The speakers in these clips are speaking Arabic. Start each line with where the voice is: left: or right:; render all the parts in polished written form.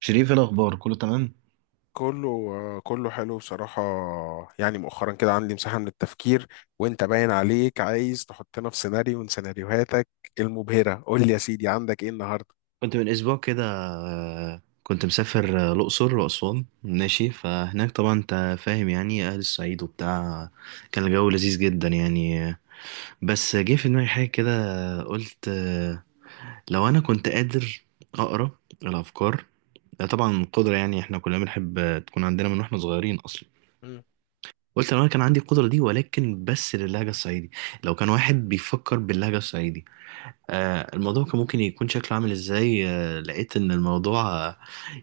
right: شريف، إيه الأخبار؟ كله تمام؟
left: كله حلو بصراحة. يعني مؤخرا كده عندي مساحة من التفكير، وانت باين عليك عايز تحطنا في سيناريو من سيناريوهاتك المبهرة. قول لي يا سيدي عندك ايه النهاردة؟
right: كنت من اسبوع كده، كنت مسافر الاقصر واسوان ماشي. فهناك طبعا انت فاهم، يعني اهل الصعيد وبتاع. كان الجو لذيذ جدا يعني. بس جه في دماغي حاجه كده، قلت لو انا كنت قادر اقرا الافكار. ده طبعا قدره، يعني احنا كلنا بنحب تكون عندنا من واحنا صغيرين اصلا.
left: مم.
right: قلت لو انا كان عندي القدره دي، ولكن بس للهجه الصعيدي. لو كان واحد بيفكر باللهجه الصعيدي، الموضوع كان ممكن يكون شكله عامل ازاي؟ لقيت ان الموضوع آه،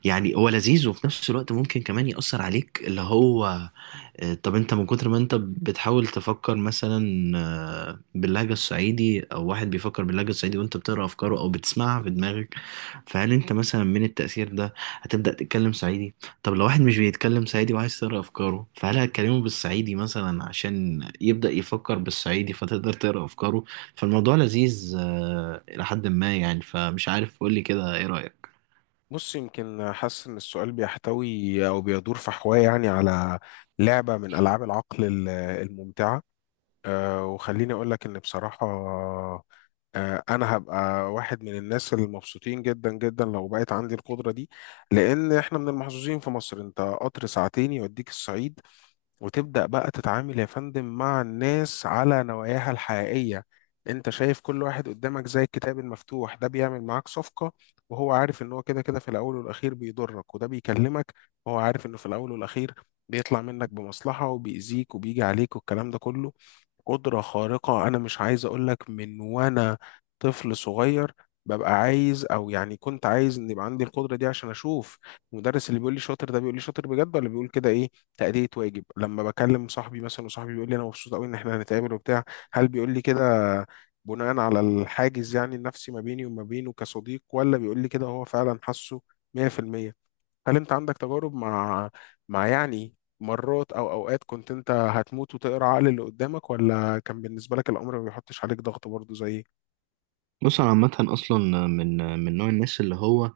right: يعني هو لذيذ، وفي نفس الوقت ممكن كمان يأثر عليك. اللي هو طب انت من كتر ما انت بتحاول تفكر مثلا باللهجة الصعيدي، او واحد بيفكر باللهجة الصعيدي وانت بتقرأ افكاره او بتسمعها في دماغك، فهل انت مثلا من التأثير ده هتبدأ تتكلم صعيدي؟ طب لو واحد مش بيتكلم صعيدي وعايز تقرأ افكاره، فهل هتكلمه بالصعيدي مثلا عشان يبدأ يفكر بالصعيدي فتقدر تقرأ افكاره؟ فالموضوع لذيذ الى حد ما يعني. فمش عارف، قولي كده ايه رأيك.
left: بص، يمكن حاسس ان السؤال بيحتوي او بيدور في حواه يعني على لعبة من العاب العقل الممتعة. وخليني اقول لك ان بصراحة، انا هبقى واحد من الناس المبسوطين جدا جدا لو بقيت عندي القدرة دي. لان احنا من المحظوظين في مصر، انت قطر ساعتين يوديك الصعيد، وتبدأ بقى تتعامل يا فندم مع الناس على نواياها الحقيقية. انت شايف كل واحد قدامك زي الكتاب المفتوح، ده بيعمل معاك صفقة وهو عارف ان هو كده كده في الاول والاخير بيضرك، وده بيكلمك وهو عارف انه في الاول والاخير بيطلع منك بمصلحة وبيأذيك وبيجي عليك، والكلام ده كله. قدرة خارقة أنا مش عايز أقولك، من وأنا طفل صغير ببقى عايز، أو يعني كنت عايز إن يبقى عندي القدرة دي عشان أشوف المدرس اللي بيقول لي شاطر، ده بيقول لي شاطر بجد ولا بيقول كده إيه، تأدية واجب. لما بكلم صاحبي مثلا وصاحبي بيقول لي أنا مبسوط أوي إن إحنا هنتقابل وبتاع، هل بيقول لي كده بناء على الحاجز يعني النفسي ما بيني وما بينه كصديق، ولا بيقول لي كده هو فعلا حاسه 100%؟ هل انت عندك تجارب مع، مع يعني مرات او اوقات كنت انت هتموت وتقرا عقل اللي قدامك، ولا كان بالنسبه لك الامر ما بيحطش عليك ضغط برضه زي؟
right: بص، انا عامة اصلا من من نوع الناس اللي هو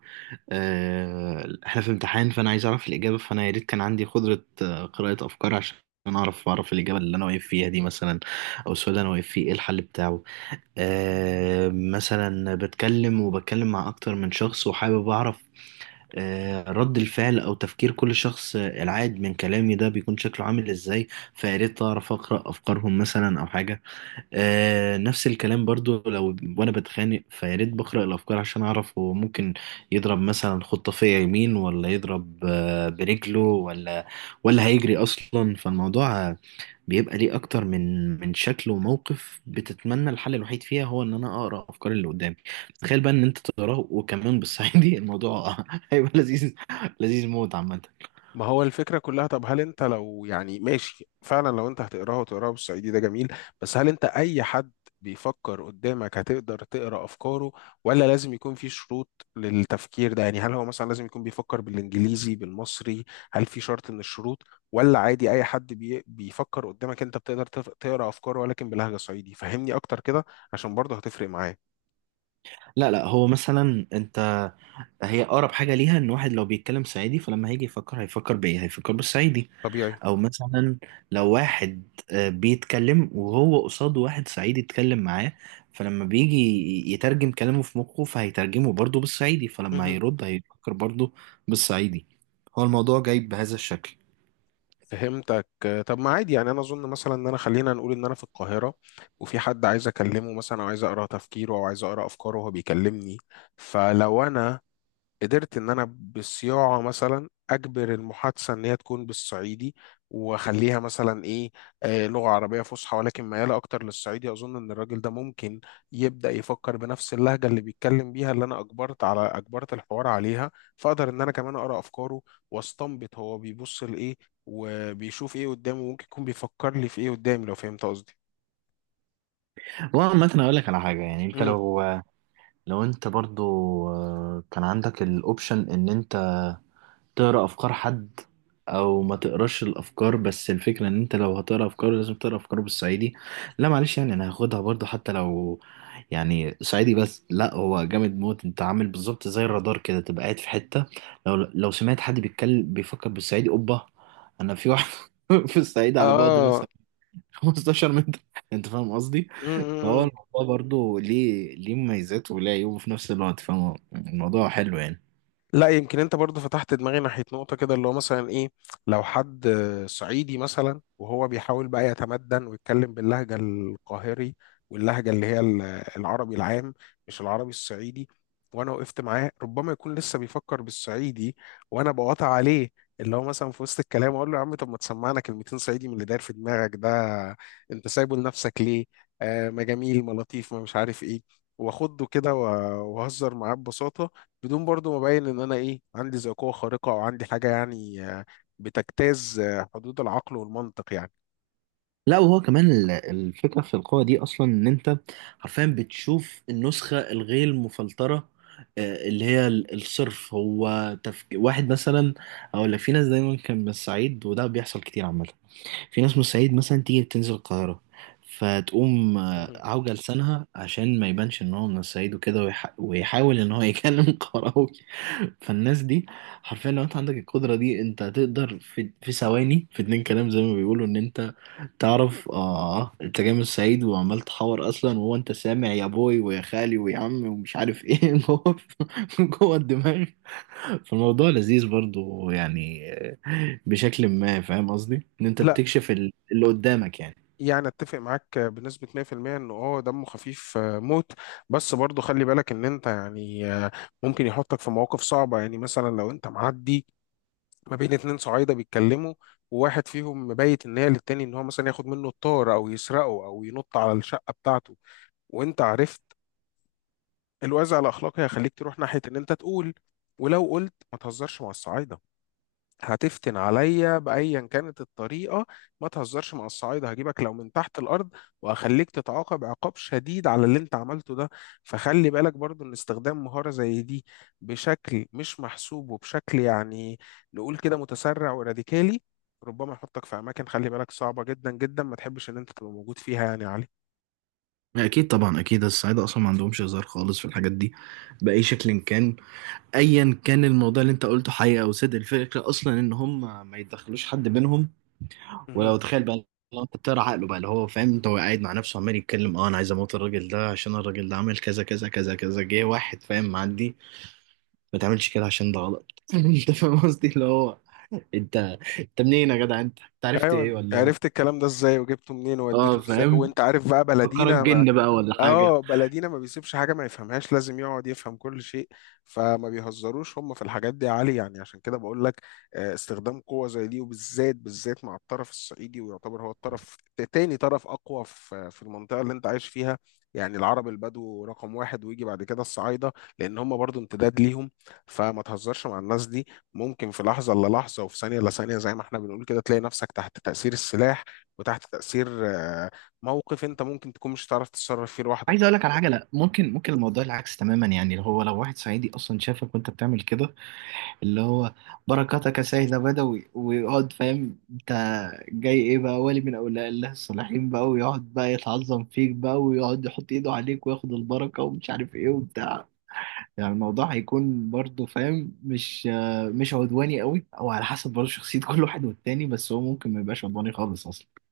right: احنا في امتحان، فانا عايز اعرف الاجابه، فانا يا ريت كان عندي قدره قراءه افكار عشان اعرف، اعرف الاجابه اللي انا واقف فيها دي مثلا، او السؤال اللي انا واقف فيه ايه الحل بتاعه. مثلا بتكلم وبتكلم مع اكتر من شخص، وحابب اعرف رد الفعل او تفكير كل شخص العاد من كلامي ده بيكون شكله عامل ازاي. فيا ريت اعرف اقرا افكارهم مثلا او حاجه. نفس الكلام برضو، لو وانا بتخانق، فيا ريت بقرأ الافكار عشان اعرف هو ممكن يضرب مثلا خطة فيا يمين، ولا يضرب برجله، ولا ولا هيجري اصلا. فالموضوع بيبقى ليه اكتر من من شكل وموقف، بتتمنى الحل الوحيد فيها هو ان انا اقرأ افكار اللي قدامي. تخيل بقى ان انت تقراه وكمان بالصعيدي! الموضوع هيبقى لذيذ، لذيذ موت عامة.
left: ما هو الفكرة كلها، طب هل انت لو يعني ماشي، فعلا لو انت هتقراها وتقراها بالصعيدي ده جميل، بس هل انت اي حد بيفكر قدامك هتقدر تقرا افكاره؟ ولا لازم يكون في شروط للتفكير ده؟ يعني هل هو مثلا لازم يكون بيفكر بالانجليزي بالمصري؟ هل في شرط من الشروط؟ ولا عادي اي حد بيفكر قدامك انت بتقدر تقرا افكاره، ولكن بلهجة صعيدي؟ فهمني اكتر كده، عشان برضه هتفرق معايا.
right: لا لا، هو مثلا انت، هي اقرب حاجه ليها ان واحد لو بيتكلم صعيدي، فلما هيجي يفكر هيفكر بايه؟ هيفكر بالصعيدي.
left: طبيعي.
right: او مثلا لو واحد بيتكلم وهو قصاده واحد صعيدي يتكلم معاه، فلما بيجي يترجم كلامه في مخه، فهيترجمه برضه بالصعيدي، فلما هيرد هيفكر برضه بالصعيدي. هو الموضوع جاي بهذا الشكل.
left: فهمتك. طب ما عادي يعني، انا اظن مثلا ان انا، خلينا نقول ان انا في القاهره وفي حد عايز اكلمه مثلا، او عايز اقرا تفكيره او عايز اقرا افكاره وهو بيكلمني، فلو انا قدرت ان انا بالصياعه مثلا اجبر المحادثه ان هي تكون بالصعيدي، واخليها مثلا ايه، آه لغه عربيه فصحى ولكن مياله اكتر للصعيدي، اظن ان الراجل ده ممكن يبدا يفكر بنفس اللهجه اللي بيتكلم بيها، اللي انا اجبرت على، اجبرت الحوار عليها، فاقدر ان انا كمان اقرا افكاره واستنبط هو بيبص لايه وبيشوف ايه قدامه، ممكن يكون بيفكر لي في ايه قدامي، لو فهمت قصدي.
right: وعامة اقول لك على حاجة، يعني انت
left: امم.
right: لو، لو انت برضه كان عندك الاوبشن ان انت تقرا افكار حد او ما تقراش الافكار، بس الفكره ان انت لو هتقرا افكار لازم تقرا افكار بالصعيدي. لا معلش، يعني انا هاخدها برضو حتى لو يعني صعيدي. بس لا، هو جامد موت، انت عامل بالظبط زي الرادار كده، تبقى قاعد في حته، لو سمعت حد بيتكلم بيفكر بالصعيدي، اوبا، انا في واحد في الصعيد على بعد
left: اه.
right: مثلا 15 متر. انت فاهم قصدي؟ فهو
left: مم.
right: الموضوع برضو ليه ليه مميزات وليه عيوب في نفس الوقت، فاهم؟ الموضوع حلو يعني.
left: لا يمكن انت برضو فتحت دماغي ناحية نقطة كده، اللي هو مثلا ايه، لو حد صعيدي مثلا وهو بيحاول بقى يتمدن ويتكلم باللهجة القاهري، واللهجة اللي هي العربي العام، مش العربي الصعيدي، وانا وقفت معاه، ربما يكون لسه بيفكر بالصعيدي وانا بقاطع عليه، اللي هو مثلا في وسط الكلام اقول له يا عم طب ما تسمعنا كلمتين صعيدي من اللي داير في دماغك ده، انت سايبه لنفسك ليه؟ آه ما جميل، ما لطيف، ما مش عارف ايه. واخده كده واهزر معاه ببساطة، بدون برضو ما ابين ان انا ايه، عندي ذي قوه خارقه او عندي حاجه يعني بتجتاز حدود العقل والمنطق يعني.
right: لا، وهو كمان الفكرة في القوة دي أصلا، إن أنت حرفيا بتشوف النسخة الغير مفلترة، اللي هي الصرف. هو واحد مثلا أقول لك، في ناس دايما كان من الصعيد، وده بيحصل كتير عامة. في ناس من الصعيد مثلا تيجي تنزل القاهرة، فتقوم
left: مهم.
right: عوجة لسانها عشان ما يبانش إن هو من الصعيد، وكده ويحاول إن هو يكلم قراوي. فالناس دي حرفيا لو انت عندك القدرة دي، انت هتقدر في ثواني، في اتنين كلام زي ما بيقولوا، ان انت تعرف اه انت جاي من الصعيد وعمال تحور اصلا، وهو انت سامع يا بوي ويا خالي ويا عم ومش عارف ايه جوه جوه الدماغ. فالموضوع لذيذ برضو يعني بشكل ما. فاهم قصدي ان انت
left: لا
right: بتكشف اللي قدامك يعني.
left: يعني اتفق معاك بنسبة 100% انه اه دمه خفيف موت، بس برضو خلي بالك ان انت يعني، ممكن يحطك في مواقف صعبة. يعني مثلا لو انت معدي ما بين اتنين صعايدة بيتكلموا، وواحد فيهم مبيت ان هي للتاني ان هو مثلا ياخد منه الطار او يسرقه او ينط على الشقة بتاعته، وانت عرفت، الوازع الاخلاقي هيخليك تروح ناحيه ان انت تقول. ولو قلت ما تهزرش مع الصعايده، هتفتن عليا بايا كانت الطريقه، ما تهزرش مع الصعايده هجيبك لو من تحت الارض، وهخليك تتعاقب عقاب شديد على اللي انت عملته ده. فخلي بالك برضو ان استخدام مهاره زي دي بشكل مش محسوب، وبشكل يعني نقول كده متسرع وراديكالي، ربما يحطك في اماكن، خلي بالك، صعبه جدا جدا ما تحبش ان انت تبقى موجود فيها، يعني يا
right: اكيد طبعا اكيد، الصعايده اصلا ما عندهمش هزار خالص في الحاجات دي باي شكل كان. ايا كان الموضوع اللي انت قلته حقيقه او صدق، الفكره اصلا ان هم ما يدخلوش حد بينهم.
left: علي.
right: ولو تخيل بقى، لو انت بتقرا عقله بقى، اللي هو فاهم انت، هو قاعد مع نفسه عمال يتكلم، اه انا عايز اموت الراجل ده عشان الراجل ده عمل كذا كذا كذا كذا، جه واحد فاهم معدي، ما تعملش كده عشان ده غلط. انت فاهم قصدي، اللي هو، انت، انت منين يا جدع؟ انت انت عرفت
left: ايوه،
right: ايه؟ ولا
left: عرفت الكلام ده ازاي وجبته منين ووديته
right: اه
left: ازاي،
right: فاهم.
left: وانت عارف بقى
right: فكرك
left: بلدينا.
right: جن بقى ولا حاجه؟
left: اه، بلدينا ما بيسيبش حاجة ما يفهمهاش، لازم يقعد يفهم كل شيء. فما بيهزروش هم في الحاجات دي يا علي، يعني عشان كده بقول لك، استخدام قوة زي دي وبالذات بالذات مع الطرف الصعيدي، ويعتبر هو الطرف، تاني طرف أقوى في في المنطقة اللي أنت عايش فيها. يعني العرب البدو رقم واحد، ويجي بعد كده الصعايدة، لأن هم برضو امتداد ليهم. فما تهزرش مع الناس دي، ممكن في لحظة إلا لحظة وفي ثانية إلا ثانية زي ما احنا بنقول كده، تلاقي نفسك تحت تأثير السلاح، وتحت تأثير موقف انت ممكن تكون مش هتعرف تتصرف فيه لوحدك.
right: عايز اقول لك على حاجه، لا ممكن، ممكن الموضوع العكس تماما يعني. اللي هو لو واحد صعيدي اصلا شافك وانت بتعمل كده، اللي هو، بركاتك يا سيد بدوي، ويقعد فاهم انت جاي ايه بقى، ولي من اولياء الله الصالحين بقى، ويقعد بقى يتعظم فيك بقى ويقعد يحط ايده عليك وياخد البركة ومش عارف ايه وبتاع. يعني الموضوع هيكون برضه، فاهم، مش مش عدواني قوي، او على حسب برضه شخصية كل واحد والتاني، بس هو ممكن ما يبقاش عدواني خالص اصلا.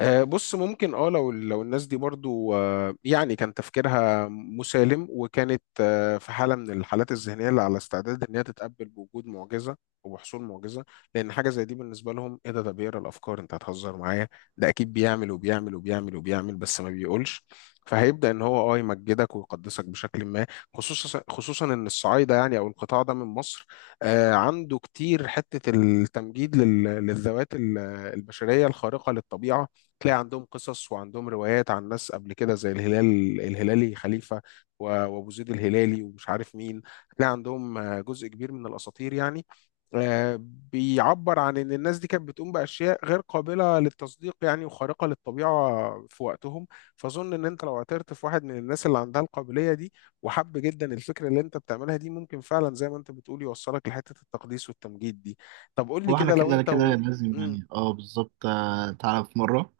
left: بص، ممكن، اه لو لو الناس دي برضو يعني كان تفكيرها مسالم، وكانت في حاله من الحالات الذهنيه اللي على استعداد ان هي تتقبل بوجود معجزه وبحصول معجزه، لان حاجه زي دي بالنسبه لهم ايه، ده ده بيقرا الافكار، انت هتهزر معايا، ده اكيد بيعمل وبيعمل وبيعمل وبيعمل بس ما بيقولش، فهيبدا ان هو اه يمجدك ويقدسك بشكل ما. خصوصا خصوصا ان الصعايده يعني او القطاع ده من مصر، عنده كتير حته التمجيد للذوات البشريه الخارقه للطبيعه. تلاقي عندهم قصص وعندهم روايات عن ناس قبل كده زي الهلال الهلالي خليفة، وأبو زيد الهلالي ومش عارف مين. هتلاقي عندهم جزء كبير من الأساطير يعني، آه، بيعبر عن إن الناس دي كانت بتقوم بأشياء غير قابلة للتصديق يعني وخارقة للطبيعة في وقتهم. فأظن إن أنت لو اعترت في واحد من الناس اللي عندها القابلية دي، وحب جدا الفكرة اللي أنت بتعملها دي، ممكن فعلا زي ما أنت بتقول يوصلك لحتة التقديس والتمجيد دي. طب قول لي
right: هو احنا
left: كده لو
right: كده
left: أنت
right: كده
left: و...
right: لازم،
left: مم.
right: يعني اه بالظبط. تعالى في مرة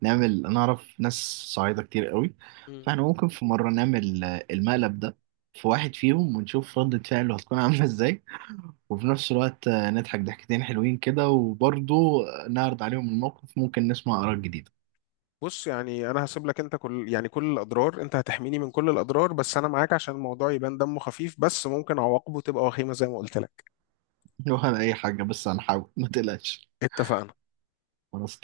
right: نعمل، انا اعرف ناس صعيدة كتير قوي،
left: مم.
right: فاحنا ممكن في مرة نعمل المقلب ده في واحد فيهم ونشوف ردة فعله هتكون عاملة ازاي. وفي نفس الوقت نضحك ضحكتين حلوين كده، وبرضه نعرض عليهم الموقف، ممكن نسمع آراء جديدة.
left: بص، يعني انا هسيب لك انت كل، يعني كل الاضرار، انت هتحميني من كل الاضرار، بس انا معاك عشان الموضوع يبان دمه خفيف، بس ممكن عواقبه تبقى وخيمة زي ما قلت لك.
right: ولا أي حاجة، بس هنحاول ما تقلقش.
left: اتفقنا.
right: خلاص.